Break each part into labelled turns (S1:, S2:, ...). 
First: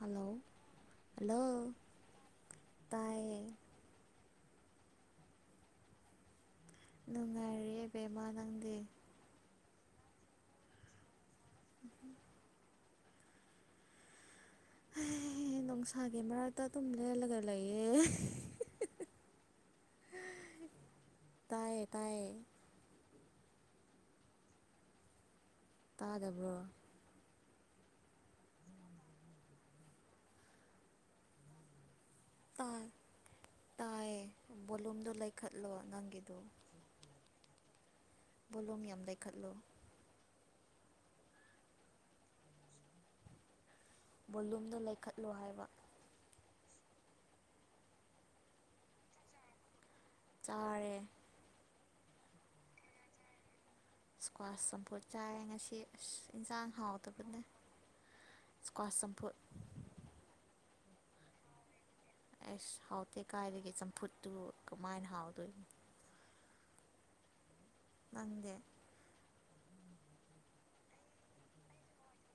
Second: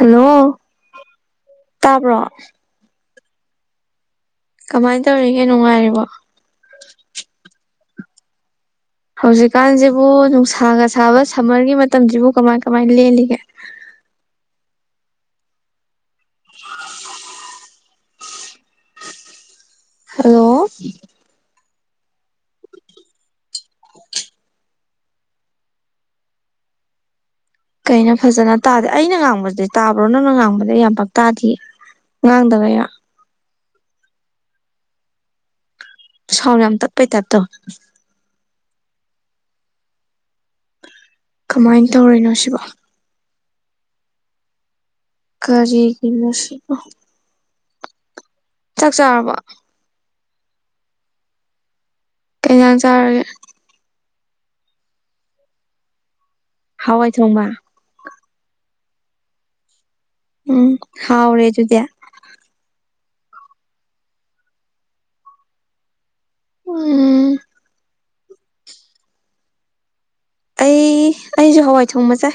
S1: ꯍꯜꯂꯧ hello
S2: ꯇꯥꯕ꯭ꯔꯣ
S1: ꯇꯥꯏꯌꯦ
S2: ꯀꯃꯥꯏꯟ ꯇꯧꯔꯤꯒꯦ ꯅꯨꯡꯉꯥꯏꯔꯤꯕꯣ
S1: ꯅꯨꯉꯔꯤꯌꯦ ꯀꯩꯅꯣ ꯅꯪꯗꯦ
S2: ꯍꯧꯖꯤꯛꯀꯥꯟꯖꯤꯕꯨ ꯅꯨꯡꯁꯥꯒ ꯁꯥꯕ ꯁꯃꯔꯒꯤ ꯃꯇꯝꯖꯤꯕꯨ ꯀꯃꯥꯏ ꯀꯃꯥꯏ ꯂꯦꯜꯂꯤꯒꯦ [inaudible]
S1: ꯍꯦ ꯅꯨꯡꯁꯥꯒꯤ ꯃꯔꯛꯇ ꯑꯗꯨꯝ ꯂꯦꯜꯂꯒ ꯂꯩꯌꯦ
S2: ꯍꯜꯂꯣ
S1: ꯇꯥꯏꯌꯦ ꯇꯥꯏꯌꯦ ꯇꯥꯗꯕ꯭ꯔꯣ
S2: ꯀꯩꯅꯣ ꯐꯖꯅ ꯇꯥꯗꯦ ꯑꯩꯅ ꯉꯥꯡꯕꯖꯤꯗꯤ ꯇꯥꯕ꯭ꯔꯣ ꯅꯪꯅ ꯉꯥꯡꯕꯅ ꯌꯥꯝ ꯄꯛ ꯇꯥꯗꯤꯌꯦ ꯉꯥꯡꯗꯕꯩꯔꯥ
S1: ꯇꯌꯦ ꯕꯣꯂꯨꯝꯗꯣ ꯂꯩꯈꯠꯂꯣ ꯅꯪꯒꯤꯗꯣ
S2: ꯁꯥꯎꯅꯝ ꯌꯥꯝ ꯇꯞꯄꯩ ꯇꯥꯏꯞ ꯇꯧ
S1: ꯈꯠꯂꯣ [inaudible]
S2: ꯀꯃꯥꯏ ꯇꯧꯔꯤꯅꯣ ꯁꯤꯕꯣ
S1: ꯕꯣꯂꯨꯝꯗꯣ ꯂꯩꯛ
S2: ꯀꯔꯤꯒꯤꯅꯣ ꯁꯤ ꯆꯥꯛ ꯆꯥꯔꯕ
S1: ꯆꯔꯦ
S2: ꯀꯩꯩ ꯏꯟꯖꯥꯡ ꯆꯥꯔꯒꯦ
S1: ꯏꯁꯀ꯭ꯋꯥꯁ ꯆꯝꯐꯨꯠ ꯏꯟꯁꯥꯡ
S2: ꯍꯋꯥꯏ
S1: ꯍꯥꯎꯗꯕꯅꯦ
S2: ꯊꯣꯡꯕ
S1: ꯀꯋꯥꯁꯦꯝꯄꯨ
S2: ꯎꯝ ꯍꯥꯎꯔꯦ ꯑꯗꯨꯗꯤꯌꯥ
S1: ꯑꯩꯁ ꯍꯥꯎꯇꯦ ꯀꯥꯏꯗꯒꯤ ꯆꯝꯐꯨꯠꯇꯨ ꯀꯃꯥꯏꯅ ꯍꯥꯎꯗꯣꯏꯅꯣ
S2: ꯎꯝ
S1: ꯅꯪꯗꯤ
S2: ꯑꯩ ꯑꯩꯁꯨ ꯍꯋꯥꯏ ꯊꯣꯡꯕ ꯆꯥꯏ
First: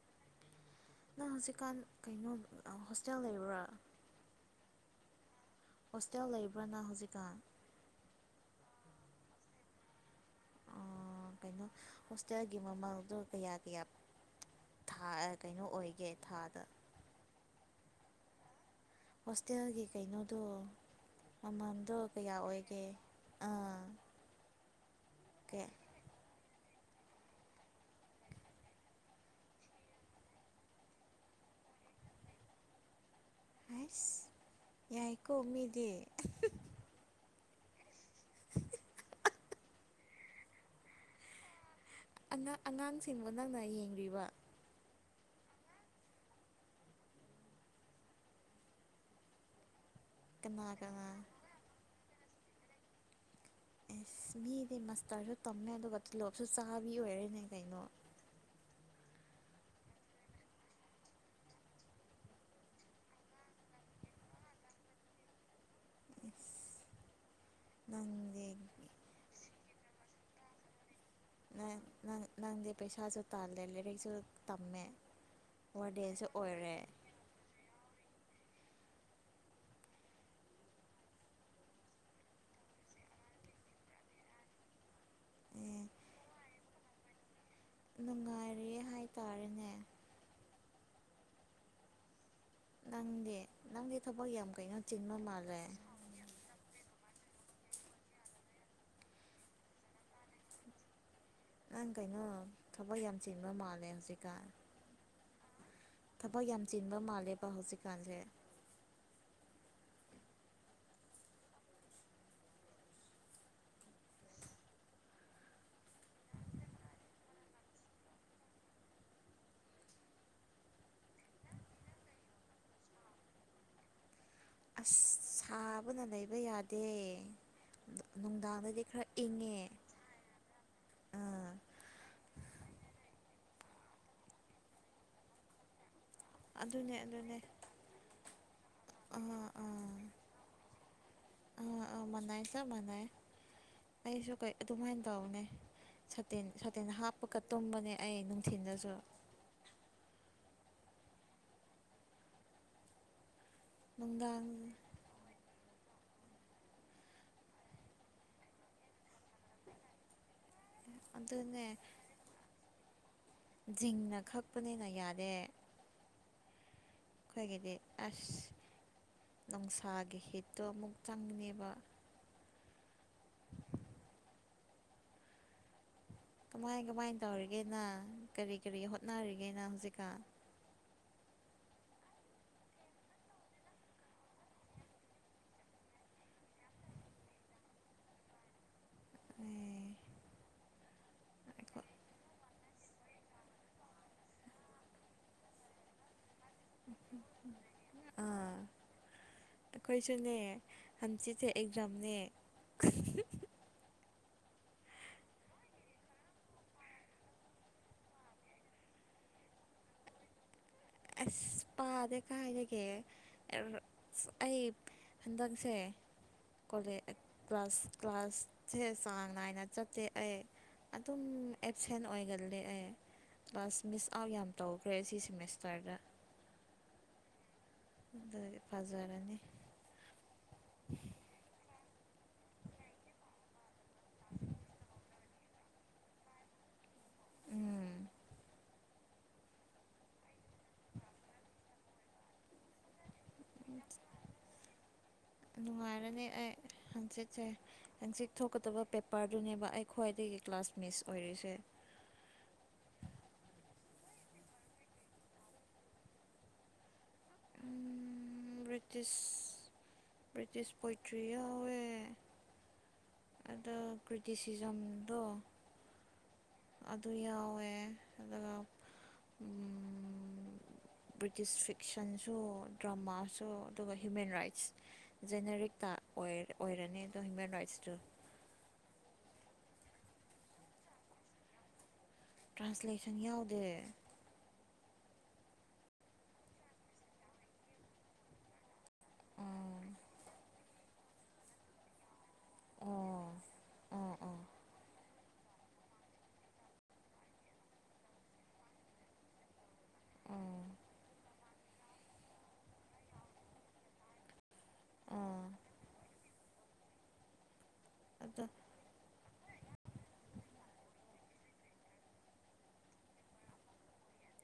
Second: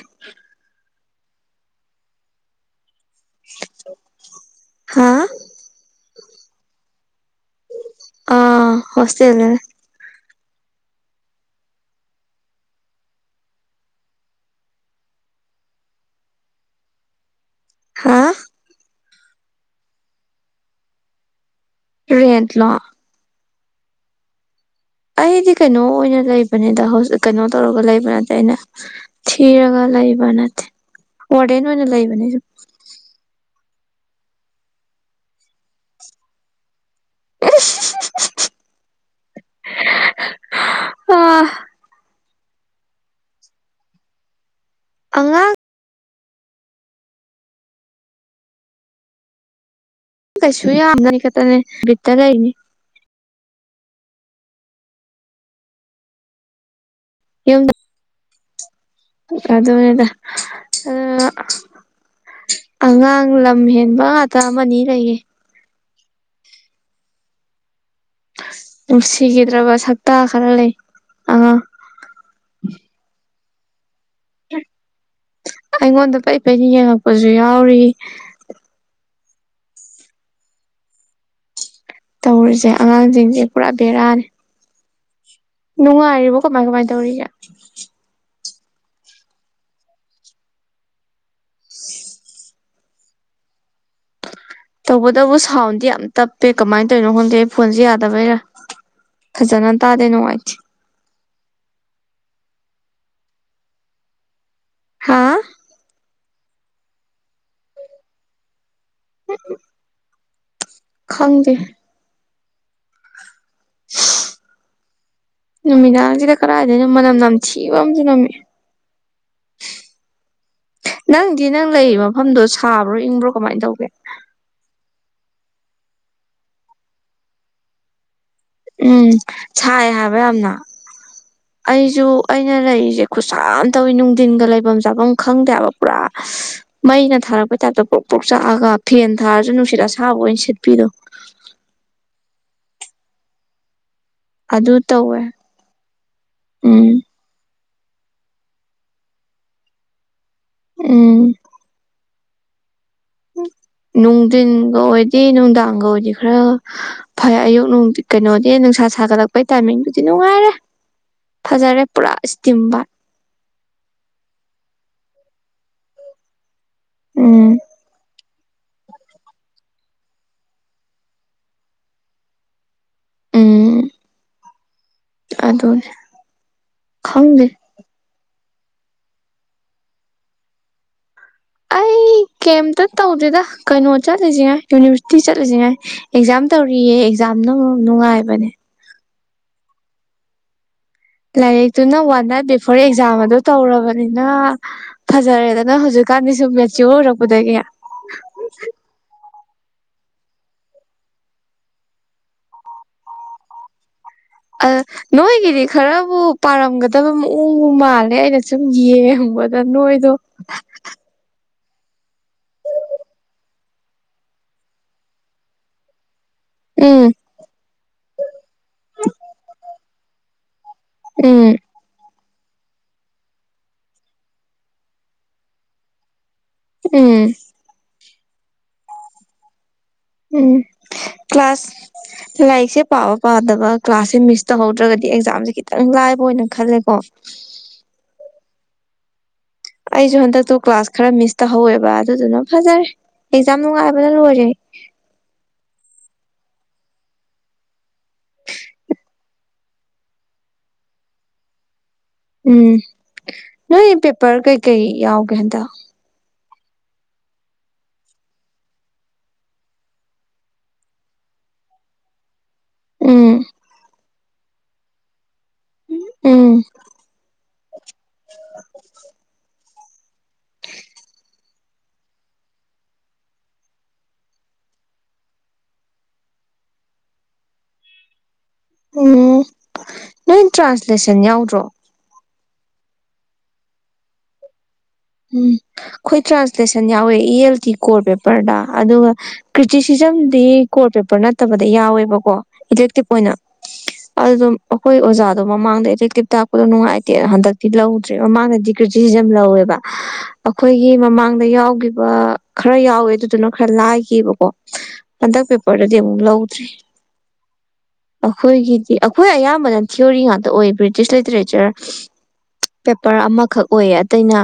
S1: ꯅꯪ ꯍꯧꯖꯤꯛꯀꯥꯟ ꯀꯩꯅꯣ ꯍꯣꯁꯇꯦꯜ ꯂꯩꯕ꯭ꯔꯥ
S2: ꯍꯥꯥ
S1: ꯍꯣꯁꯇꯦꯜ ꯂꯩꯕ꯭ꯔꯅ ꯍꯧꯖꯤꯛꯀꯥꯟ
S2: ꯑꯥ ꯍꯣꯁꯇꯦꯜꯗ ꯂꯩ
S1: ꯑꯣ ꯀꯩꯅꯣ ꯍꯣꯁꯇꯦꯜꯒꯤ ꯃꯃꯜꯗꯣ ꯀꯌꯥ ꯀꯌꯥ ꯊꯥ ꯀꯩꯅꯣ ꯑꯣꯏꯒꯦ ꯊꯥꯗ
S2: ꯍꯥꯥ
S1: ꯍꯣꯁꯇꯦꯜꯒꯤ ꯀꯩꯅꯣꯗꯣ ꯑꯃꯝꯗꯣ ꯀꯌꯥ
S2: ꯔꯦꯟꯠꯂꯣ
S1: ꯑꯣꯏꯒꯦ ꯑꯥ
S2: ꯑꯩꯗꯤ
S1: ꯀꯦ
S2: ꯀꯩꯅꯣꯅ ꯂꯩꯕ ꯅꯤꯗ ꯍꯧꯖꯤꯛ ꯀꯩꯅꯣ ꯇꯧꯔꯒ ꯂꯩꯕ ꯅꯠꯇꯦ ꯑꯩꯅ ꯊꯤꯔꯒ ꯂꯩꯕ ꯅꯠꯇꯦ ꯋꯥꯔꯗꯦꯟ ꯑꯣꯏꯅ ꯂꯩꯥꯏꯕꯅꯤ ꯁꯨꯝ
S1: ꯑꯁ ꯌꯥꯏꯀꯣ ꯃꯤꯗꯤ
S2: [unintelligible] [unintelligible] [inaudible]
S1: ꯑꯉꯥꯡꯁꯤꯡꯕꯨ ꯅꯪꯅ ꯌꯦꯡꯔꯤꯕ
S2: ꯑꯉꯥꯡ
S1: ꯀꯅꯥ
S2: ꯀꯩꯁꯨ ꯑ
S1: ꯀꯅꯥ
S2: ꯀ ꯤꯗꯗꯥ ꯂꯩꯏꯅꯤ
S1: ꯑꯦꯁ ꯃꯤꯗꯤ ꯃꯁꯇꯔꯁꯨ ꯇꯝꯃꯦ ꯑꯗꯨꯒ ꯇꯣꯂꯣꯞꯁꯨ ꯆꯥꯕꯤ ꯑꯣꯏꯔꯦꯅꯦ ꯀꯩꯅꯣ [inaudible]
S2: ꯑꯗꯨꯅꯦꯗ ꯑꯉꯥꯡ ꯂꯝ ꯍꯦꯟꯕ ꯉꯥꯛꯇ ꯑꯃꯅꯤ ꯂꯩ꯫ ꯌꯦ
S1: [unintelligible] ꯅꯪꯗꯤ
S2: ꯅꯨꯡꯁꯤꯈꯤꯗ꯭ꯔꯕ ꯁꯥꯛꯛꯇ ꯈꯔ ꯂꯩ ꯑꯉꯥꯡ
S1: ꯅꯪ ꯅꯪ ꯅꯪꯗꯦ ꯄꯩꯁꯥꯁꯨ ꯇꯜꯂꯦ ꯂꯥꯏꯔꯤꯛꯁꯨ ꯇꯝꯃꯦ
S2: ꯑꯩꯉꯣꯟꯗ
S1: ꯋꯥꯔꯗꯦꯟꯁꯨ
S2: ꯄꯩ ꯄꯩꯩꯅ
S1: ꯑꯣꯏꯔꯦ
S2: ꯌꯦꯡꯉꯛꯄꯁꯨ ꯌꯥꯎꯔꯤ ꯇꯧꯔꯤꯁꯦ ꯑꯉꯥꯡꯁꯤꯡꯁꯦ ꯄꯨꯔꯥ ꯕꯦꯔꯥꯅꯤ ꯅꯨꯡꯉꯥꯏꯔꯤꯕ ꯀꯃꯥꯏ ꯀꯃꯥꯏ ꯇꯧꯔꯤꯒꯦ
S1: ꯅꯨꯡꯉꯥꯏꯔꯤꯌ‌ꯦ ꯍꯥꯏꯇꯥꯔꯦꯅꯦ
S2: [unintelligible]
S1: ꯅꯪꯗꯤ ꯅꯪꯗꯤ ꯊꯕꯛ ꯌꯥꯝ ꯀꯩꯅꯣ ꯆꯤꯟꯕ
S2: ꯇꯧꯕꯇꯕꯨ
S1: ꯃꯥꯜꯂꯦ
S2: ꯁꯥꯎꯟꯗꯤ ꯌꯥꯝ ꯇꯞꯄꯦ ꯀꯃꯥꯏꯅ ꯇꯧꯔꯤꯅꯣ ꯈꯪ ꯑꯗꯩ ꯐꯣꯟꯁꯦ ꯌꯥꯗꯕꯩꯔꯥ ꯐꯖꯅ ꯇꯥꯗꯦ ꯅꯨꯡꯉꯥꯏꯇꯦ
S1: ꯅꯪ ꯀꯩꯅꯣ ꯊꯕꯛ ꯌꯥꯝ ꯆꯤꯟꯕ ꯃꯥꯜꯂꯦ ꯍꯧꯖꯤꯛ‌ꯀꯥꯟ
S2: ꯍꯥ
S1: ꯊꯕꯛ ꯌꯥꯝ ꯆꯤꯟꯕ ꯃꯥꯜꯂꯦꯕ ꯍꯧꯖꯤꯛꯀꯥꯟꯁꯦ
S2: ꯈꯪꯗꯦ ꯅꯨꯃꯤꯗꯥꯡꯁꯤꯗ ꯀꯗꯥꯏꯗꯅꯣ ꯃꯅꯝ ꯅꯝꯊꯤꯕ ꯑꯃꯁꯨ ꯅꯝꯃꯛꯑ‌ꯦ ꯅꯪꯗꯤ ꯅꯪ ꯂꯩꯔꯤꯕ ꯃꯐꯝꯗꯣ ꯁꯥꯕ꯭ꯔꯣ ꯏꯪꯕ꯭ꯔꯣ ꯀꯃꯥꯏꯅ ꯇꯧꯒꯦ
S1: ꯑꯁ ꯁꯥꯕꯅ ꯂꯩꯕ ꯌꯥꯗꯦ ꯅꯨꯡꯗꯥꯡꯗꯗꯤ ꯈꯔ
S2: ꯎꯝ
S1: ꯏꯪꯉꯦ
S2: ꯁꯥꯏ ꯍꯥꯏꯕ ꯌꯥꯝꯅ
S1: ꯑꯥ
S2: ꯑꯩꯁꯨ ꯑꯩꯅ ꯂꯩꯔꯤꯁꯦ ꯈꯨꯁ ꯁꯥ ꯃꯥ ꯇꯧꯋꯤ ꯅꯨꯡꯊꯤꯟꯒ ꯂꯩꯐꯝ ꯆꯥꯐꯝ ꯈꯪꯗꯦꯕ ꯄꯨꯔꯥ
S1: ꯑꯗꯨꯅꯦ
S2: ꯃꯩꯅ
S1: ꯑꯗꯨꯅꯦ
S2: ꯊꯥꯔꯛꯄꯩ ꯇꯥꯏꯞꯇ ꯄꯣꯛ ꯄꯣꯛ ꯆꯥꯛꯑꯒ ꯐꯦꯟ ꯊꯥꯔꯁꯨ ꯅꯨꯡꯁꯤꯠ ꯑꯁꯥꯕ ꯑꯣꯏꯅ ꯁꯦꯠꯄꯤꯗꫭ
S1: ꯑ ꯑ ꯃꯅꯩ ꯆꯞ ꯃꯥꯟꯅꯩ ꯑꯩꯁꯨ ꯀꯩ
S2: ꯑꯗꯨ
S1: ꯑꯗꯨꯃꯥꯏꯅ
S2: ꯇꯧꯋꯦ
S1: ꯇꯧꯕꯅꯦ ꯁꯥꯇꯤꯟ ꯁꯥꯇꯤꯟ
S2: ꯎꯝ
S1: ꯍꯥꯞꯄꯀ ꯇꯨꯝꯕꯅꯦ ꯑꯩ ꯅꯨꯡꯊꯤꯟꯗꯁꯨ
S2: ꯎꯝ
S1: ꯅꯨꯡꯗꯥꯡ
S2: ꯅꯨꯡꯊꯤꯟꯒ ꯑꯣꯏꯗꯤ ꯅꯨꯡꯗꯥꯡꯒ ꯑꯣꯏ ꯗꯤ ꯈꯔ ꯐꯩ ꯑꯌꯨꯛ ꯅꯨꯡ ꯀꯩꯅꯣꯗꯤ ꯅꯨꯡꯁꯥ ꯁꯥꯒꯠꯂꯛꯄꯩ ꯇꯥꯏꯃꯤꯡꯗꯨꯗꯤ ꯅꯨꯡꯉꯥꯏꯔꯦ
S1: ꯑꯗꯨꯅꯦ
S2: ꯐꯖꯥꯔ‌ꯦ ꯄꯨꯔ ꯏꯁꯇꯤꯝꯕꯥꯠ
S1: ꯖꯤꯡꯅ ꯈꯛꯄꯅꯤꯅ ꯌꯥꯗ‌ꯦ
S2: ꯎꯝ
S1: ꯑꯈꫭꯏꯒꯗꯤ ꯑꯁ ꯅꯨꯡꯁꯥꯒꯤ ꯍꯤꯠꯇꯣ ꯑꯃꯨꯛ ꯆꯪꯉ‌ꯦꯕ
S2: ꯎꯝ ꯑꯗꯨꯅꯦ
S1: ꯀꯃꯥꯏ ꯀꯃꯥꯏꯅ
S2: ꯈꯪꯗꯦ
S1: ꯇꯧꯔꯤꯒꯦ ꯅꯪ ꯀꯔꯤ ꯀꯔꯤ ꯍꯣꯠꯅꯔꯤꯒꯦ ꯅꯪ ꯍꯧꯖꯤꯛꯀꯥꯟ
S2: ꯑꯩ ꯀꯦꯝꯇ ꯇꯧꯗꯦꯗ ꯀꯩꯅꯣ ꯆꯠꯂꯤꯁꯤꯉꯥꯏ ꯌꯨꯅꯤꯚꯔꯁꯤꯇꯤ ꯆꯠꯂꯤꯁꯤꯉꯥꯏ ꯑꯦꯛꯖꯥꯝ ꯇꯧꯔꯤꯑꯌꯦ‌ ꯑ‌ꯦꯛꯖꯥꯝ ꯌꯥꯝꯅ ꯅꯨꯡꯉꯥꯏꯕꯅꯦ
S1: ꯑꯦ
S2: ꯂꯥꯏꯔꯤꯛꯇꯨꯅ ꯋꯥꯟ ꯅꯥꯏꯠ ꯕꯤꯐꯣꯔ ꯑꯦꯛꯖꯥꯝ ꯑꯗꯨ ꯇꯧꯔꯕꯅꯤꯅ ꯐꯖꯔꯦꯗꯅ ꯍꯧꯖꯤꯛ ꯀꯥꯟꯗꯤꯁꯨꯝ ꯃ‌ꯦꯆꯤꯑꫭꯔ ꯑꯣꯏꯔꯛꯄꯗꯒ
S1: ꯑꯥ ꯑꯩꯈꯣꯏꯁꯨꯅꯦ ꯍꯝꯆꯤꯠꯁꯦ ꯑꯦꯖꯥꯝꯅꯦ
S2: ꯑ ꯅꯣꯏꯒꯤꯗꯤ ꯈꯔꯕꯨ ꯄꯥꯔꯝꯒꯗꯕ ꯃꯑꯣꯡꯕꯨ ꯃꯥꯜꯂꯦ ꯑꯩꯅ ꯁꯨꯝ ꯌꯦꯡ ꯗ ꯅꯣꯏꯗꫭ
S1: ꯑꯁ ꯄꯥꯗꯦ ꯀꯥꯏꯗꯒꯤ ꯑꯩ ꯍꯟꯗꯛꯁꯦ
S2: ꯎꯝ
S1: ꯀ꯭ꯂꯁ ꯀ꯭ꯂꯥꯁꯁꯦ ꯆꯥꯡ ꯅꯥꯏꯅ ꯆꯠꯇ‌ꯦ ꯑꯩ ꯑꯗꯨꯝ
S2: ꯎꯝ
S1: ꯑꯦꯞꯁꯦꯟ ꯑꯣꯏꯒꯜꯂꯦ ꯑꯩ ꯀ꯭ꯂꯥꯁ ꯃꯤꯁ ꯑꯥꯎꯠ ꯌꯥꯝ ꯇꯧꯈ꯭ꯔꯦ ꯁꯤꯁꯤꯃꯁ ꯇꯔꯗ
S2: ꯎꯝ
S1: ꯑꯗꫭꯏꯗꯤ ꯐꯖꯔꯅꯤ
S2: ꯎꯝ ꯀ꯭ꯂꯥꯁ ꯂꯥꯏꯛꯁꯦ ꯄꯕ ꯄꯥꯗꯕ ꯀ꯭ꯂꯥꯁꯁꯦ ꯃꯤꯁ ꯇꯧꯍꯧꯗ꯭ꯔꯒꯗꯤ ꯑꯦꯛꯖꯥꯝꯁꯦ ꯈꯤꯇꯪ ꯂꯥꯏꯕ ꯑꯣꯏꯅ ꯈꯜꯂꯦꯀꯣ
S1: ꯎꯝ
S2: ꯑꯩꯁꯨ ꯍꯟꯗꯛꯇꯨ ꯀ꯭ꯂꯥꯁ ꯈꯔ ꯃꯤꯁ ꯇꯧꯍꯧꯋꯦꯕ ꯑꯗꯨꯗꯨꯅ ꯐꯖꯔꯦ ꯑꯦꯛꯖꯥꯝ ꯅꯨꯡꯉꯥꯏꯕꯅ ꯂꯣꯏꯔꯦ [inaudible]
S1: ꯅꯨꯡꯉꯥꯏꯔꯅꯤ ꯑꯩ ꯍꯪꯆꯤꯠꯁꯦ ꯍꯪꯆꯤꯠ ꯊꯣꯛꯀꯗꯕ ꯄꯦꯄꯔꯗꯨꯅꯦꯕ ꯑꯩ ꯈ꯭ꯋꯥꯏꯗ ꯑꯩ ꯀ꯭ꯂꯥꯁ ꯃꯤꯁ ꯑꯣꯏꯔꯤꯁꯦ
S2: ꯎꯝ ꯅꯣꯏ ꯄꯦꯄꯔ ꯀꯩꯀꯩ ꯌꯥꯎꯒꯦ ꯍꯟꯗ
S1: ꯕ꯭ꯔꯤꯇꯤꯁ ꯕ꯭ꯔꯤꯇꯤꯁ ꯄꯣꯏꯇ꯭ꯔꯤ ꯌꯥꯎꯋꯦ
S2: ꯎꯝ
S1: ꯑꯗ ꯀ꯭ꯔꯤꯇꯤꯁꯖꯝꯗ
S2: ꯎꯝ
S1: ꯑꯗꯨ ꯌꯥꯎꯋꯦ ꯑꯗꯨꯒ ꯕ꯭ꯔꯤꯇꯤꯁ ꯐꯤ ꯑꯦꯛꯁꯟꯁꯨ ꯗ꯭ꯔꯃꯥꯁꯨ ꯑꯗꯨꯒ ꯍ꯭ꯌꯨꯃꯦꯟ ꯔꯥꯏꯠꯁ ꯖꯦꯅꯦꯔꯤꯛꯇ ꯑꯣꯏꯔꯦ ꯍꯃꯦꯟ ꯔꯥꯏꯠ
S2: ꯎꯝ ꯅꯣꯏ ꯇ꯭ꯔꯥꯟꯁꯂꯦꯁꯟ ꯌꯥꯎꯗ꯭ꯔꯣ
S1: ꯇ꯭ꯔꯥꯟꯁꯂꯦꯁꯟ ꯌꯥꯎꯗꯦ
S2: ꯎꯝ ꯑꯩꯈꯣꯏ ꯇ꯭ꯔꯥꯟꯁꯂꯦꯁꯟ ꯌꯥꯎꯋꯦ ꯏ ꯑꯦꯜ ꯇꯤ ꯀꯣꯔ ꯄꯦꯄꯔꯗ ꯑꯗꯨꯒ ꯀ꯭ꯔꯤꯇꯤꯁꯤꯖꯝꯗꯤ ꯀꯣꯔ ꯄꯦꯄꯔ ꯅꯠꯇꯕꯗ ꯌꯥꯎꯋꯦꯕꯀꯣ
S1: ꯑꯣ
S2: ꯏꯂꯦꯛꯇꯤꯞ ꯑꯣꯏꯅ
S1: ꯑꯣ ꯑꯣ
S2: ꯑꯗꯨꯝ ꯑꯩꯈꯣꯏ ꯑꯣꯖꯥꯗꯣ ꯃꯃꯥꯡꯗ ꯑꯦꯇꯦꯛꯇꯤꯞ ꯇꯥꯛꯄꯗꯣ ꯅꯨꯡꯉꯥꯏꯇꯦ ꯍꯟꯗꯛꯇꯤ ꯂꯧꯗ꯭ꯔꯦ ꯃꯃꯥꯡꯗꯗꯤ ꯁꯤꯦ ꯌꯥꯝ ꯂꯧꯋꯦꯕ
S1: ꯑꯣ
S2: ꯑꯩꯈꯣꯏꯒꯤ ꯃꯃꯥꯡꯗ ꯌꯥꯎꯈꯤꯕ ꯈꯔ ꯌꯥꯎꯋꯦ ꯑꯗꯨꯗꯨꯅ ꯈꯔ ꯂꯥꯏꯈꯤꯕꯕꯀꯣ ꯍꯟꯗꯛ
S1: ꯑꯣ
S2: ꯄꯦꯄꯔꯗꯗꯤ ꯑꯃꯨꯛ ꯂꯧꯗ꯭ꯔꯤ
S1: ꯑꯗꯣ
S2: ꯑꯩꯈꯣꯏꯒꯤꯗꯤ ꯑꯩꯈꯣꯏ ꯑꯌꯥꯝꯕꯅ ꯊꯤꯑꯣꯔꯤ ꯉꯥꯛꯇ ꯑꯣꯏꯕ ꯕ꯭ꯔꯤꯇꯤꯁ ꯂꯤꯇꯔꯦꯆꯔ ꯄꯦꯄꯔ ꯑꯃꯈꯛ ꯑꯣꯏꯌꯦ ꯑꯇꯩꯅ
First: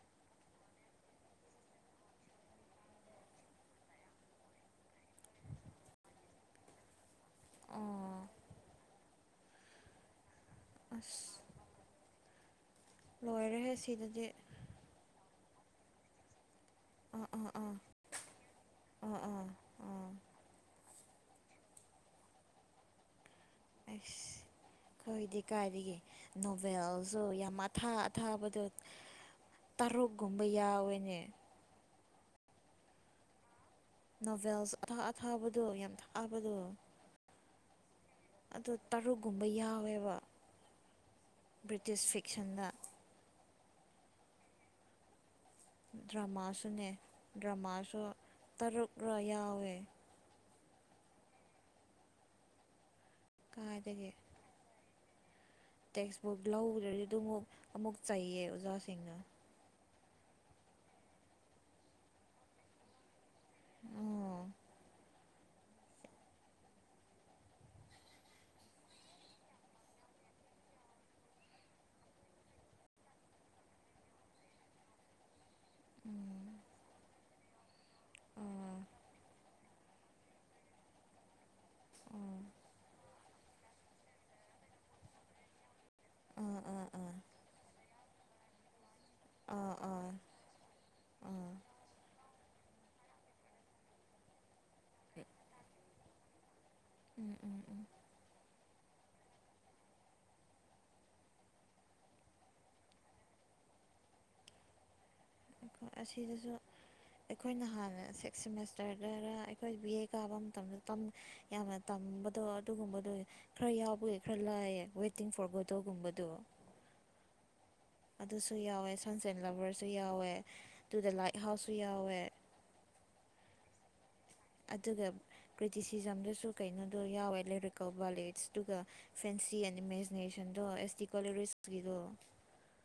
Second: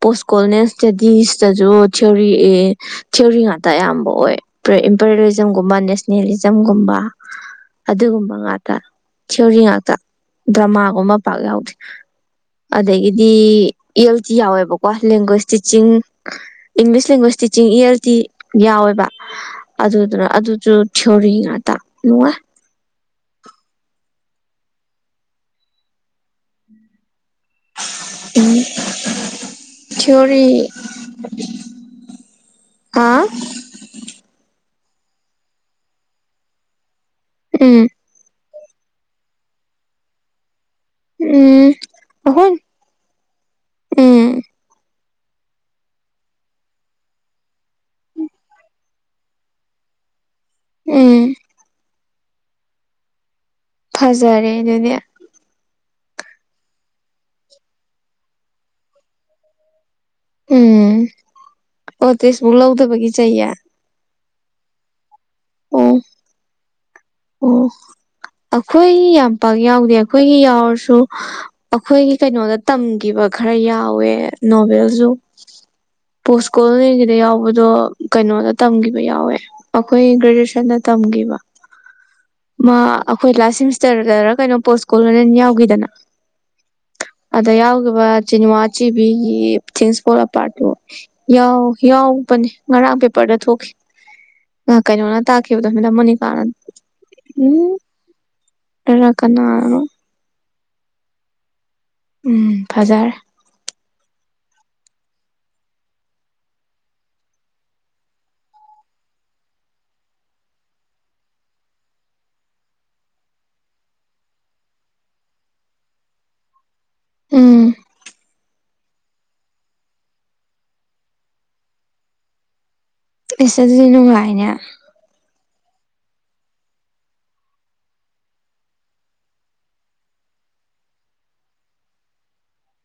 S2: ꯄꯣꯁ ꯀꯣꯂꯅꯦ ꯏꯁꯇꯗꯤꯁꯇꯁꯨ ꯊꯤꯌꯔꯤ ꯑꯦ ꯊꯤꯑꯣꯣꯔꯤ ꯉꯥꯛꯇ ꯑꯌꯥꯝꯕ ꯑꯣꯏ ꯏꯝꯄꯔꯔꯤꯖꯝꯒꯨꯝꯕ ꯅꯦꯁꯅꯦꯂꯤꯖꯝꯒꯨꯝꯕ
S1: ꯑꯣ
S2: ꯑꯗꯨꯒꯨꯝꯕ ꯉꯥꯛꯇ ꯊꯤꯑꯣꯔꯤ ꯉꯥꯛꯇ ꯗ꯭ꯔꯃꯥꯒꯨꯝꯕ ꯄꯥꯛ
S1: ꯑꯁ
S2: ꯌꯥꯎꯗꯦ ꯑꯗꯒꯤꯗꯤ
S1: ꯂꯣꯏꯔꯦꯍꯦ
S2: ꯑꯦ ꯑꯦꯜ
S1: ꯁꯤꯗꯗꯤ
S2: ꯇꯤ ꯌꯥꯎꯋꯦꯕꯀꯣ ꯂꯦꯡꯒ꯭ꯋꯦꯁꯇꯤꯆꯤꯡ ꯏꯪꯂꯤꯁ
S1: ꯑꯥ
S2: ꯂꯦꯡꯒ꯭ꯋꯦꯁ
S1: ꯑꯥ
S2: ꯇꯤꯆꯤꯡ
S1: ꯑꯥ
S2: ꯏ ꯑꯦꯜ ꯇꯗꯤ ꯌꯥꯎꯋꯦꯕ
S1: ꯑꯥ ꯑꯥ ꯑꯥ
S2: ꯑꯗꯨꯗꯨꯅ ꯑꯗꯨꯁꯨ ꯔꯤ ꯉ ꯇ ꯂꯅꯨꯡꯉ
S1: ꯑꯁ ꯈꯣꯏꯗꯤ ꯀꯥꯏꯗꯒꯤꯦ ꯅꯣꯚꯦꯜꯁ ꯁꯨ ꯌꯥꯝ ꯑꯊꯥ
S2: ꯎꯝ
S1: ꯑꯊꯥꯕꯗꯣ ꯇꯔꯨꯛꯀꯨꯝꯕ
S2: ꯊꯤꯑꯣꯔꯤ
S1: ꯌꯥꯎꯋꯦꯅꯦ
S2: ꯍꯥ
S1: ꯅꯣꯚꯦꯜꯁ ꯑꯊꯥ ꯑꯊꯥꯕꯗꯣ ꯌꯥꯝ ꯊꯛꯥꯕꯗꯣ
S2: ꯎꯝ
S1: ꯑꯗꯨ ꯇꯔꯨꯛꯀꯨꯝꯕ ꯌꯥꯎꯋꯦꯕ
S2: ꯎꯝ
S1: ꯕ꯭ꯔꯤꯇꯤꯁ
S2: ꯑꯍꯨꯝ
S1: ꯐꯤꯛꯁꯟꯗ
S2: ꯎꯝ
S1: ꯗ꯭ꯔꯃꯥꯁꯨꯅꯦ ꯗ꯭ꯔꯃꯥꯁꯨ ꯇꯔꯨꯛꯔ ꯌꯥꯎꯋꯦ
S2: ꯎꯝ ꯐꯖꯔꯦ ꯑꯗꯨꯅꯦ
S1: ꯇꯦꯛꯁ ꯕꯨꯛ ꯂꯧꯗ꯭ꯔꯁꯨ ꯑꯗꯨ ꯑꯃꯨꯛ ꯑꯃꯨꯛ ꯆꯩꯥꯏꯌꯦ ꯑꯣꯖꯥꯁꯤꯡꯅ
S2: ꯎꯝ ꯑꯣ ꯇꯁꯕꯨ ꯂꯧꯗꯕꯒꯤ ꯆꯍꯤꯌꯦ
S1: ꯑꯣ
S2: ꯎꯝ ꯎꯝ ꯑꯩꯈꯣꯏꯒꯤ ꯌꯥꯝ ꯄꯥꯛ ꯌꯥꯎꯗꯦ ꯑꯩꯈꯣꯏꯒꯤ ꯌꯥꯎꯔꯁꯨ ꯑꯩꯈꯣꯏꯒꯤ ꯀꯩꯅꯣꯗ ꯇꯝꯈꯤꯕ ꯈꯔ ꯌꯥꯎꯋꯦ ꯅꯣꯚꯦꯜꯁꯨ
S1: ꯎꯝ
S2: ꯄꯣꯁꯀꯣꯜꯅꯦꯒꯤꯗ ꯌꯥꯎꯕꯗꯣ ꯀꯩꯅꯣꯗ
S1: ꯑꯥ
S2: ꯇꯝꯈꯤꯕ ꯌꯥꯎꯋꯦ ꯑꯩꯈꯣꯏ ꯒ꯭ꯔꯦꯖꯨꯌꯦꯁꯟꯗ ꯇꯝꯈꯤꯕ
S1: ꯑꯥ
S2: ꯃꯥ ꯑꯩꯈꯣꯏ ꯂꯥꯁ ꯁꯤꯦꯃꯤꯁꯇꯔꯗꯔ ꯀꯩꯅꯣ ꯄꯣꯁ ꯀꯣꯂꯅꯦꯟ ꯌꯥꯎꯈꯤꯗꯅ
S1: ꯑꯥ ꯑꯥ ꯑꯥ
S2: ꯑꯗ ꯌꯥꯎ ꯆꯅꯤꯆꯦ ꯒꯤ
S1: ꯑꯥ ꯑꯥ
S2: ꯊꯤꯟꯁꯄꯣꯂ ꯄꯥꯠꯣ
S1: ꯑꯥ
S2: ꯌꯥꯎ ꯌꯥꯎ ꯅꯤ ꯉꯔꯥꯡ ꯄꯦꯄꯔꯗ ꯊꯣꯛꯈꯤ ꯀꯩꯅꯣꯅ ꯇꯥꯈꯤꯕꯗꯣ ꯃꯦꯗꯥꯝ ꯃꯣꯅꯤꯀꯥꯅ
S1: ꯎꯝ ꯎꯝ ꯎꯝ
S2: ꯔ ꯀꯅꯥꯣ ꯎꯝ ꯐꯖꯔ
S1: ꯑꯩꯣꯏ ꯑꯁꯤꯗꯁꯨ ꯑꯩꯈꯣꯏꯅ ꯍꯥꯟꯅ ꯁꯤꯛꯁ ꯁꯦꯃꯦꯁꯇꯔꯗ ꯑꯩꯈꯣꯏ ꯕꯤ ꯑꯦ ꯀꯥꯕ ꯃꯇꯝꯗ ꯌꯥꯝꯅ ꯇꯝꯃꯤ ꯕꯗꯣ ꯑꯗꯨꯒꯨꯝꯕꯗꯣ ꯈꯔ ꯌꯥꯎꯕꯦ ꯈꯔ ꯂꯥꯏꯑ ꯋꯦꯇꯤꯡ ꯐꯣꯔ ꯒꯣꯗꯣꯒꯨꯝꯕꯗꯣ
S2: ꯎꯝ
S1: ꯑꯗꯨꯁꯨ ꯌꯥꯎꯋꯦ ꯁꯟꯁ ꯑꯦꯟ ꯂꯚꯔꯁꯨ ꯌꯥꯎꯋꯦ ꯑꯗꯨꯒ ꯗ ꯂꯥꯏꯠ ꯍꯥꯎꯁꯁꯨ ꯌꯥꯎꯋꯦ
S2: [inaudible] ꯏꯁꯁꯗꯤꯔꯤꯅꯨꯡꯥꯏ
S1: ꯑꯗꯨꯒꯒ ꯀ꯭ꯔꯤꯇꯤꯁꯤꯖꯝꯗꯁꯨ ꯀꯩꯅꯣꯗꯣ ꯌꯥꯎꯋꯦ ꯑꯦꯂꯦꯛꯇ꯭ꯔꯤꯀꯜ ꯚꯂꯦꯠꯁ ꯑꯗꯨꯒ ꯐꯦꯟꯁꯤ ꯑꯦꯟ ꯏꯃꯦꯖꯤꯅꯦꯁꯟ ꯑꯗꯣ ꯑꯦꯁ ꯇꯗꯤ ꯀꯣꯂꯦꯔꯤꯁꯀꯤꯗꯣ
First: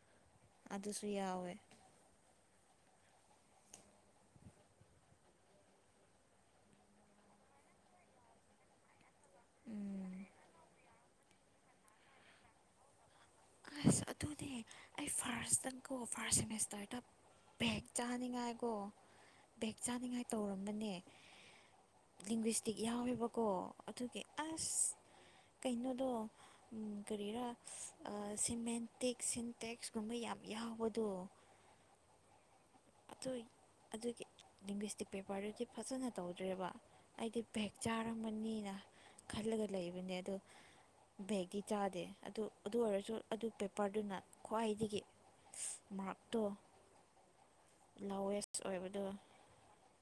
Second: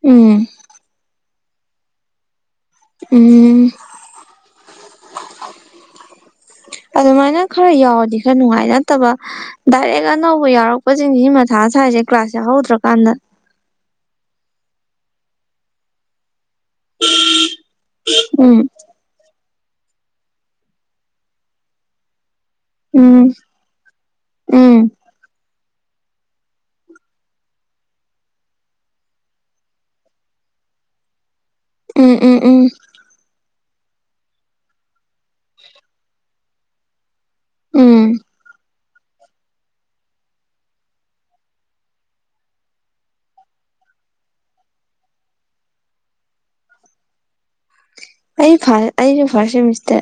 S2: ꯎꯝ
S1: ꯑꯗꯨꯁꯨ ꯌꯥꯎꯋꯦ
S2: ꯎꯝ ꯑꯗꯨꯃꯥꯏꯅ ꯈꯔ ꯌꯥꯎꯔꯗꯤ ꯈꯔ ꯅꯨꯡꯉꯥꯏ ꯅꯠꯇꯕ ꯗꯥꯏꯔꯦꯛ
S1: ꯎꯝ
S2: ꯑꯅꯧꯕ ꯌꯥꯎꯔꯛꯄ ꯀꯣꯆꯤꯟꯁꯤ ꯃꯊꯥ ꯁꯁꯦ ꯀ꯭ꯂꯥꯁ ꯌꯥꯎ ꯍꯧꯧꯗ꯭ꯔꯀꯥꯟꯗ
S1: ꯑꯁ ꯑꯗꯨꯗꯤ ꯑꯩ ꯐꯥꯔꯁꯇꯪ ꯀꯣ ꯐꯥꯔꯁ ꯁꯦꯃꯤꯁꯇꯔ ꯇ ꯦꯛ
S2: ꯎꯝ
S1: ꯆꯥꯍꯅꯤꯡꯉꯥꯏꯀꯣ ꯕꯦꯛ ꯆꯥꯅꯤꯡꯉꯥꯏ ꯇꯧꯔꯝꯕꯅꯦ ꯃꯇꯛ
S2: ꯎꯝ
S1: ꯌꯥꯎꯋꯦꯕꯀꯣ ꯑꯗꯨꯒꯤ ꯑꯁ
S2: ꯎꯝ
S1: ꯀꯩꯅꯣꯗꯣ ꯎꯝ ꯀꯔꯤꯔꯥ ꯁꯤꯃꯦꯟꯇꯤꯛ ꯁꯤꯟꯇꯦꯛꯁꯀꯨꯝꯕ ꯌꯥꯝ ꯌꯥꯎꯕꯗꯣ
S2: ꯎꯝ ꯎꯝ ꯎꯝ
S1: ꯑꯗꯨ ꯑꯗꯨꯒꯤ ꯂꯤꯡꯒ꯭ꯋꯁꯇꯤꯛ ꯄꯦꯄꯔꯗꯨꯗꯤ ꯐꯖꯅ ꯇꯧꯗ꯭ꯔꯦꯕ ꯑꯩꯗꯤ ꯕꯦꯛ
S2: ꯎꯝ
S1: ꯆꯥꯔꯝꯃꯅꯤꯅ ꯈꯜꯂꯒ ꯂꯩꯕꯅꯦ ꯑꯗꯣ ꯕꯦꯒꯀꯤ ꯆꯥꯗꯦ ꯑꯗꯨ ꯑꯗꯨ ꯑꯣꯏꯔꯁꯨ ꯑꯗꯨ ꯄꯦꯄꯔꯗꯨꯅ ꯈ꯭ꯋꯥꯏꯗꯒꯤ ꯃꯥꯛꯇꯣ
S2: [inaudible] ꯑꯩ ꯐ ꯑꯩꯁꯨ ꯐꯔꯁꯦ ꯃꯤꯁꯇꯦ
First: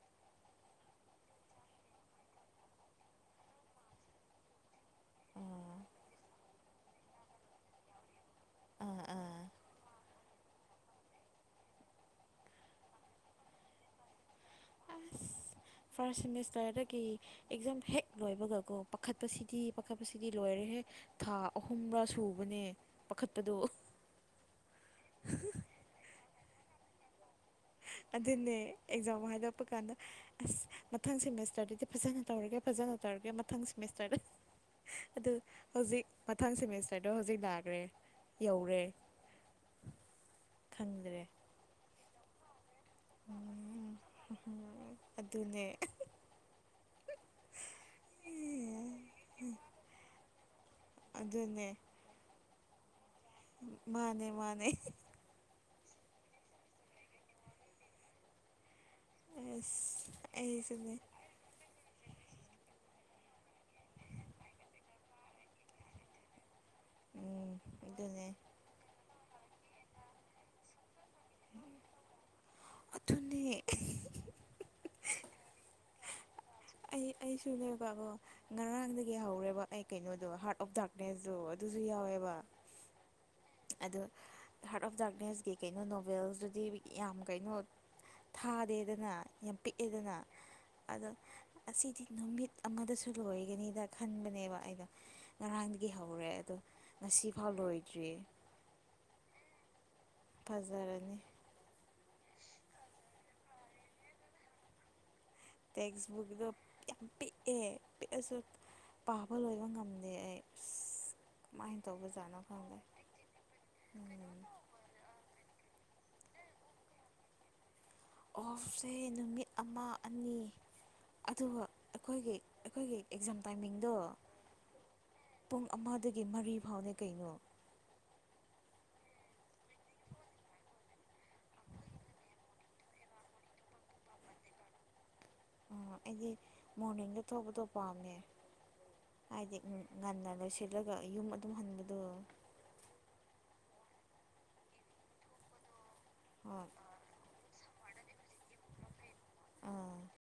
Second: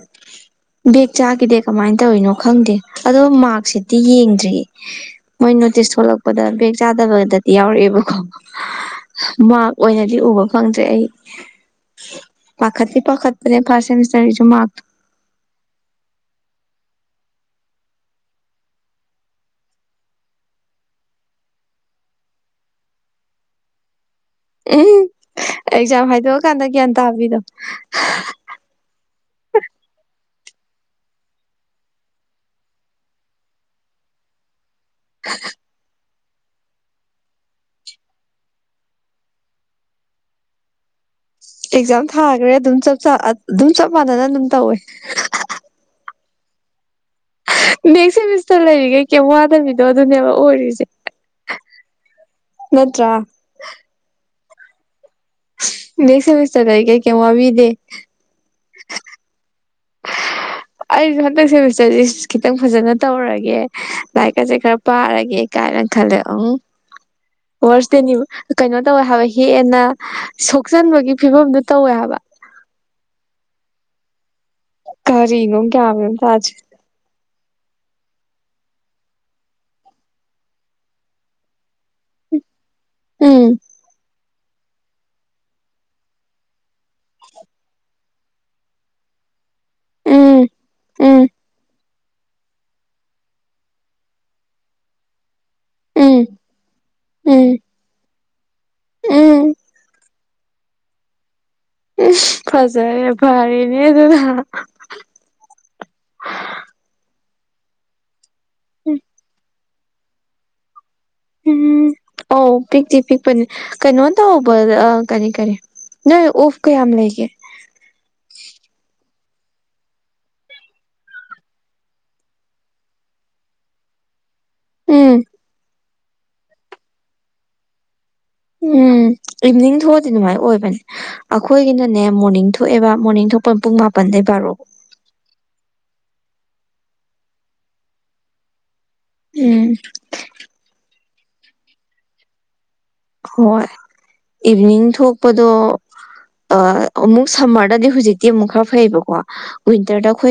S2: ꯕꯦꯦꯛ ꯆꯥꯈꯤꯗꯦ ꯀꯃꯥꯏꯅ ꯇꯧꯔꯤꯅꯣ ꯈꯪꯗꯦ ꯑꯗꯣ ꯃꯥꯔꯛꯁꯤꯗꯤ ꯌꯦꯡꯗ꯭ꯔꯤꯌꯦ ꯃꯣꯏꯅ
S1: ꯑꯥ
S2: ꯇꯤꯁ ꯊꯣꯛꯣꯂꯛꯄꯗ ꯕꯦꯛ ꯆꯥꯗꯕꯗꯗꯤ ꯌꯥꯎꯔꯛꯑꯦꯕꯀꯣ
S1: ꯑꯥ ꯑꯥ
S2: ꯃꯥꯔꯛ ꯑꯣꯏꯅꯗꯤ ꯎꯕ ꯐꯪꯗ꯭ꯔꯦ ꯑꯩ ꯄꯥꯈꯠꯇꯤ ꯄ ꯈꯠꯇ ꯐꯔꯦ ꯃꯤꯁꯕꯤ
S1: ꯐꯔꯁ ꯃꯤ ꯔꯗꯒꯤ ꯑꯦꯛꯖꯥꯝ ꯍꯦꯛ ꯂꯣꯏꯕꯒꯀꯣ ꯄꯥꯈꯠꯄꯁꯤꯗꯤ ꯄꯥꯈꯠꯄꯁꯤꯗꯤ ꯂꯣꯏꯔꯦ ꯍꯦꯛ ꯊꯥ ꯑꯍꯨꯝꯕꯥ ꯁꯨꯕꯅꯦ ꯄꯥꯈꯠꯄꯗꯨꯣ
S2: ꯎꯝ ꯑꯦꯛꯖꯥꯝ ꯍꯥꯏꯗꯣꯛꯑꯀꯥꯟꯗ ꯒ꯭ꯌꯥꯟ ꯇꯥꯕꯤꯗꯣ
S1: ꯑꯗꯨꯗꯟꯅꯦ ꯑꯦꯛꯖꯥꯝ ꯍꯥꯏꯗꯄ ꯀꯥꯟꯅ ꯑꯁ ꯃꯊꯪ ꯁꯦꯃꯤꯁꯇꯔꯗꯗꯤ ꯐꯖꯅ ꯇꯧꯔꯒꯦ ꯐꯖꯅ ꯇꯧꯔꯒꯦ ꯃꯊꯪ ꯁꯦꯃꯤꯁꯇꯔꯗ ꯑꯗꯨ ꯍꯧꯖꯤꯛ ꯃꯊꯪ ꯁꯦꯃꯤꯁꯇꯔꯗꯣ ꯍꯧꯖꯤꯛ ꯂꯥꯛꯈ꯭ꯔꯦ ꯌꯧꯔꯦ ꯈꯪꯗ꯭ꯔꯦ
S2: ꯑꯦꯛꯖꯥꯝ ꯊꯥꯈ꯭ꯔꯦ ꯑꯗꯨꯝ ꯑꯗꯨꯝ ꯆꯞ ꯃꯥꯟꯅꯅ ꯑꯗꯨꯝ ꯇꯧꯋꯦ
S1: ꯑꯗꯨꯅꯦ
S2: ꯅꯦꯛꯁ ꯁꯦꯃꯤꯁꯇꯔ ꯂꯩꯔꯤꯈꯩ ꯀꯩ ꯋꯥꯗꯃꯤꯗꯣ ꯑꯗꯨꯅꯦꯕ ꯑꯣꯏꯔꯤꯁꯦ
S1: ꯑꯗꯨ ꯑꯗꯨꯟꯅꯦ
S2: ꯅꯠꯇ꯭ꯔꯥ
S1: ꯃꯥꯅꯦ ꯃꯥꯅꯦ
S2: ꯁꯁꯔ ꯇꯥꯏ ꯀꯦ ꯀꯃꯕꯤꯗꯦ
S1: ꯌꯦꯁ
S2: ꯑꯩꯁꯨ ꯍꯟꯗꯛꯁꯦ ꯆꯁꯤ ꯈꯤꯇꯪ ꯐꯖꯅ ꯇꯧꯔꯒꯦ ꯂꯥꯏꯔꯤꯛꯀꯁꯦ ꯈꯔ ꯄꯥꯔꯒꯦ ꯀꯥꯏꯅ ꯈꯜꯂꯦ ꯑꯃꯝ
S1: ꯎꯝ
S2: ꯋꯥꯔꯁꯇꯅꯤ
S1: ꯑꯗꯨꯅꯦ
S2: ꯀꯩꯅꯣ ꯇꯧꯋꯦ ꯍꯥꯏꯕ ꯍꯦꯦꯟꯅ ꯁꯣꯛꯆꯟꯕꯒꯤ ꯐꯤꯕꯝꯗꯨ ꯇꯧꯋꯦ ꯍꯥꯏꯕ
S1: [inaudible]
S2: ꯀꯔꯤꯅꯣ ꯀꯌꯥꯃꯦꯝ ꯊꯥꯖꯦ
S1: ꯑꯩꯁꯨꯅꯦꯕ ꯑꯕꯣ ꯉꯔꯥꯡꯗꯒꯤ ꯍꯧꯔꯦꯕ ꯑꯩ ꯀꯩꯅꯣꯗꯣ ꯍꯥꯔꯠ ꯑꯣꯐ ꯗꯥꯔꯛꯅꯦꯁꯗꯣ ꯑꯗꯨꯁꯨ ꯌꯥꯎꯋꯦ ꯑꯦꯕꯥꯛ
S2: ꯎꯝ
S1: ꯑ ꯍꯥꯔꯠ ꯑꯣꯐ ꯗꯗꯥꯔꯛꯅꯦꯁꯀꯤ ꯀꯩꯅꯣ ꯅꯣꯚꯦꯜꯗꯨꯗꯤ ꯌꯥꯝ ꯀꯩꯅꯣ ꯊꯥꯗꯦꯗꯅ ꯌꯥꯝ ꯄꯤꯛꯑꯦꯗꯅ
S2: ꯎꯝ
S1: ꯑꯗꯣ
S2: ꯎꯝ
S1: ꯑꯁꯤꯗꯤ ꯅꯨꯃꯤꯠ ꯑꯃꯗꯁꯨ ꯂꯣꯏꯒꯅꯤꯗ ꯈꯟꯕꯅꯦꯕ ꯑꯩꯗꯣ ꯉꯔꯥꯡꯗꯒꯤ
S2: ꯎꯝ
S1: ꯍꯧꯔꯦ ꯑꯗꯣ
S2: ꯎꯝ
S1: ꯉꯁꯤꯐꯥꯎ ꯂꯣꯏꯗ꯭ꯔꯤꯌꯦ
S2: ꯎꯝ
S1: ꯐꯖꯔꯅꯤ
S2: ꯐꯖꯔꯦ ꯐꯔꯤꯅꯤ ꯑꯗꯨ ꯊ
S1: ꯇꯦꯛꯁꯕꯨꯛꯇꯛꯇꯣ ꯌꯥꯝ ꯄꯤꯛꯑꯦ ꯄꯤꯛꯑꯁꯨ ꯄꯥꯕ ꯂꯣꯏꯕ ꯉ
S2: ꯎꯝ
S1: ꯇꯧꯕꯖꯥꯠꯅꯣ
S2: ꯑꯣ
S1: ꯈꯪꯗꯦ
S2: ꯄꯤꯛꯇꯤ ꯄꯤꯛꯄꯅꯦ ꯀꯩꯅꯣ ꯇꯧꯕ ꯑ ꯀꯔꯤ ꯀꯔꯤ ꯅꯣꯏ ꯑꯣꯐ ꯀ ꯌꯥꯝ ꯌꯥꯝ ꯂꯩꯒꯦ
S1: ꯑꯣꯐꯁꯦ ꯅꯨꯃꯤꯠ ꯑꯃ ꯑꯅꯤ ꯑꯗꯨꯒ ꯑꯩꯈꯣꯏꯒꯤ ꯑꯩꯈꯣꯏꯒꯤ ꯑꯦꯛꯖꯥꯝ ꯇꯥꯏꯃꯤꯡꯗꯣ
S2: ꯎꯝ
S1: ꯄꯨꯡ ꯑꯃꯗꯒꯤ ꯃꯔꯤ ꯐꯥꯎꯅꯦ ꯀꯩꯅꯣ
S2: ꯎꯝ ꯏꯚꯅꯤꯡ ꯊꯣꯛꯑꯗꯤ ꯑꯗꯨꯃꯥꯏꯅ ꯑꯣꯏꯕꯅꯦ ꯑꯩꯈꯣꯏꯒꯤꯅꯅꯦ ꯃꯣꯔꯅꯤꯡ ꯊꯣꯛꯑꯦꯕ ꯃꯣꯔꯅꯤꯡ ꯊꯣꯛꯄ ꯄꯨꯡ ꯃꯥꯄꯟꯗ ꯑꯦꯕꯔꯣ
S1: ꯑꯩꯗꯤ ꯃꯣꯔꯅꯤꯡꯗ ꯊꯣꯛꯄꯗꯣ ꯄꯥꯝꯃꯦ ꯍꯥꯏꯗꯤ
S2: ꯎꯝ
S1: ꯉꯟꯅ ꯂꯣꯏꯁꯤꯜꯂꯒ ꯌꯨꯝ ꯑꯗꯨꯝ ꯍꯟꯕꯗꯣ
S2: ꯍꯣꯏ ꯏꯚꯅꯤꯡ ꯊꯣꯛꯄꯗꯣ
S1: ꯍꯣꯏ
S2: ꯑꯃꯨꯛ ꯁꯝꯃꯔ ꯗꯤ ꯍꯧꯖꯤꯛꯇꯤ ꯑꯃꯨꯛ ꯈꯔ
S1: ꯑꯥ
S2: ꯐꯩꯕꯀꯣꯋꯤꯟꯇꯔꯗ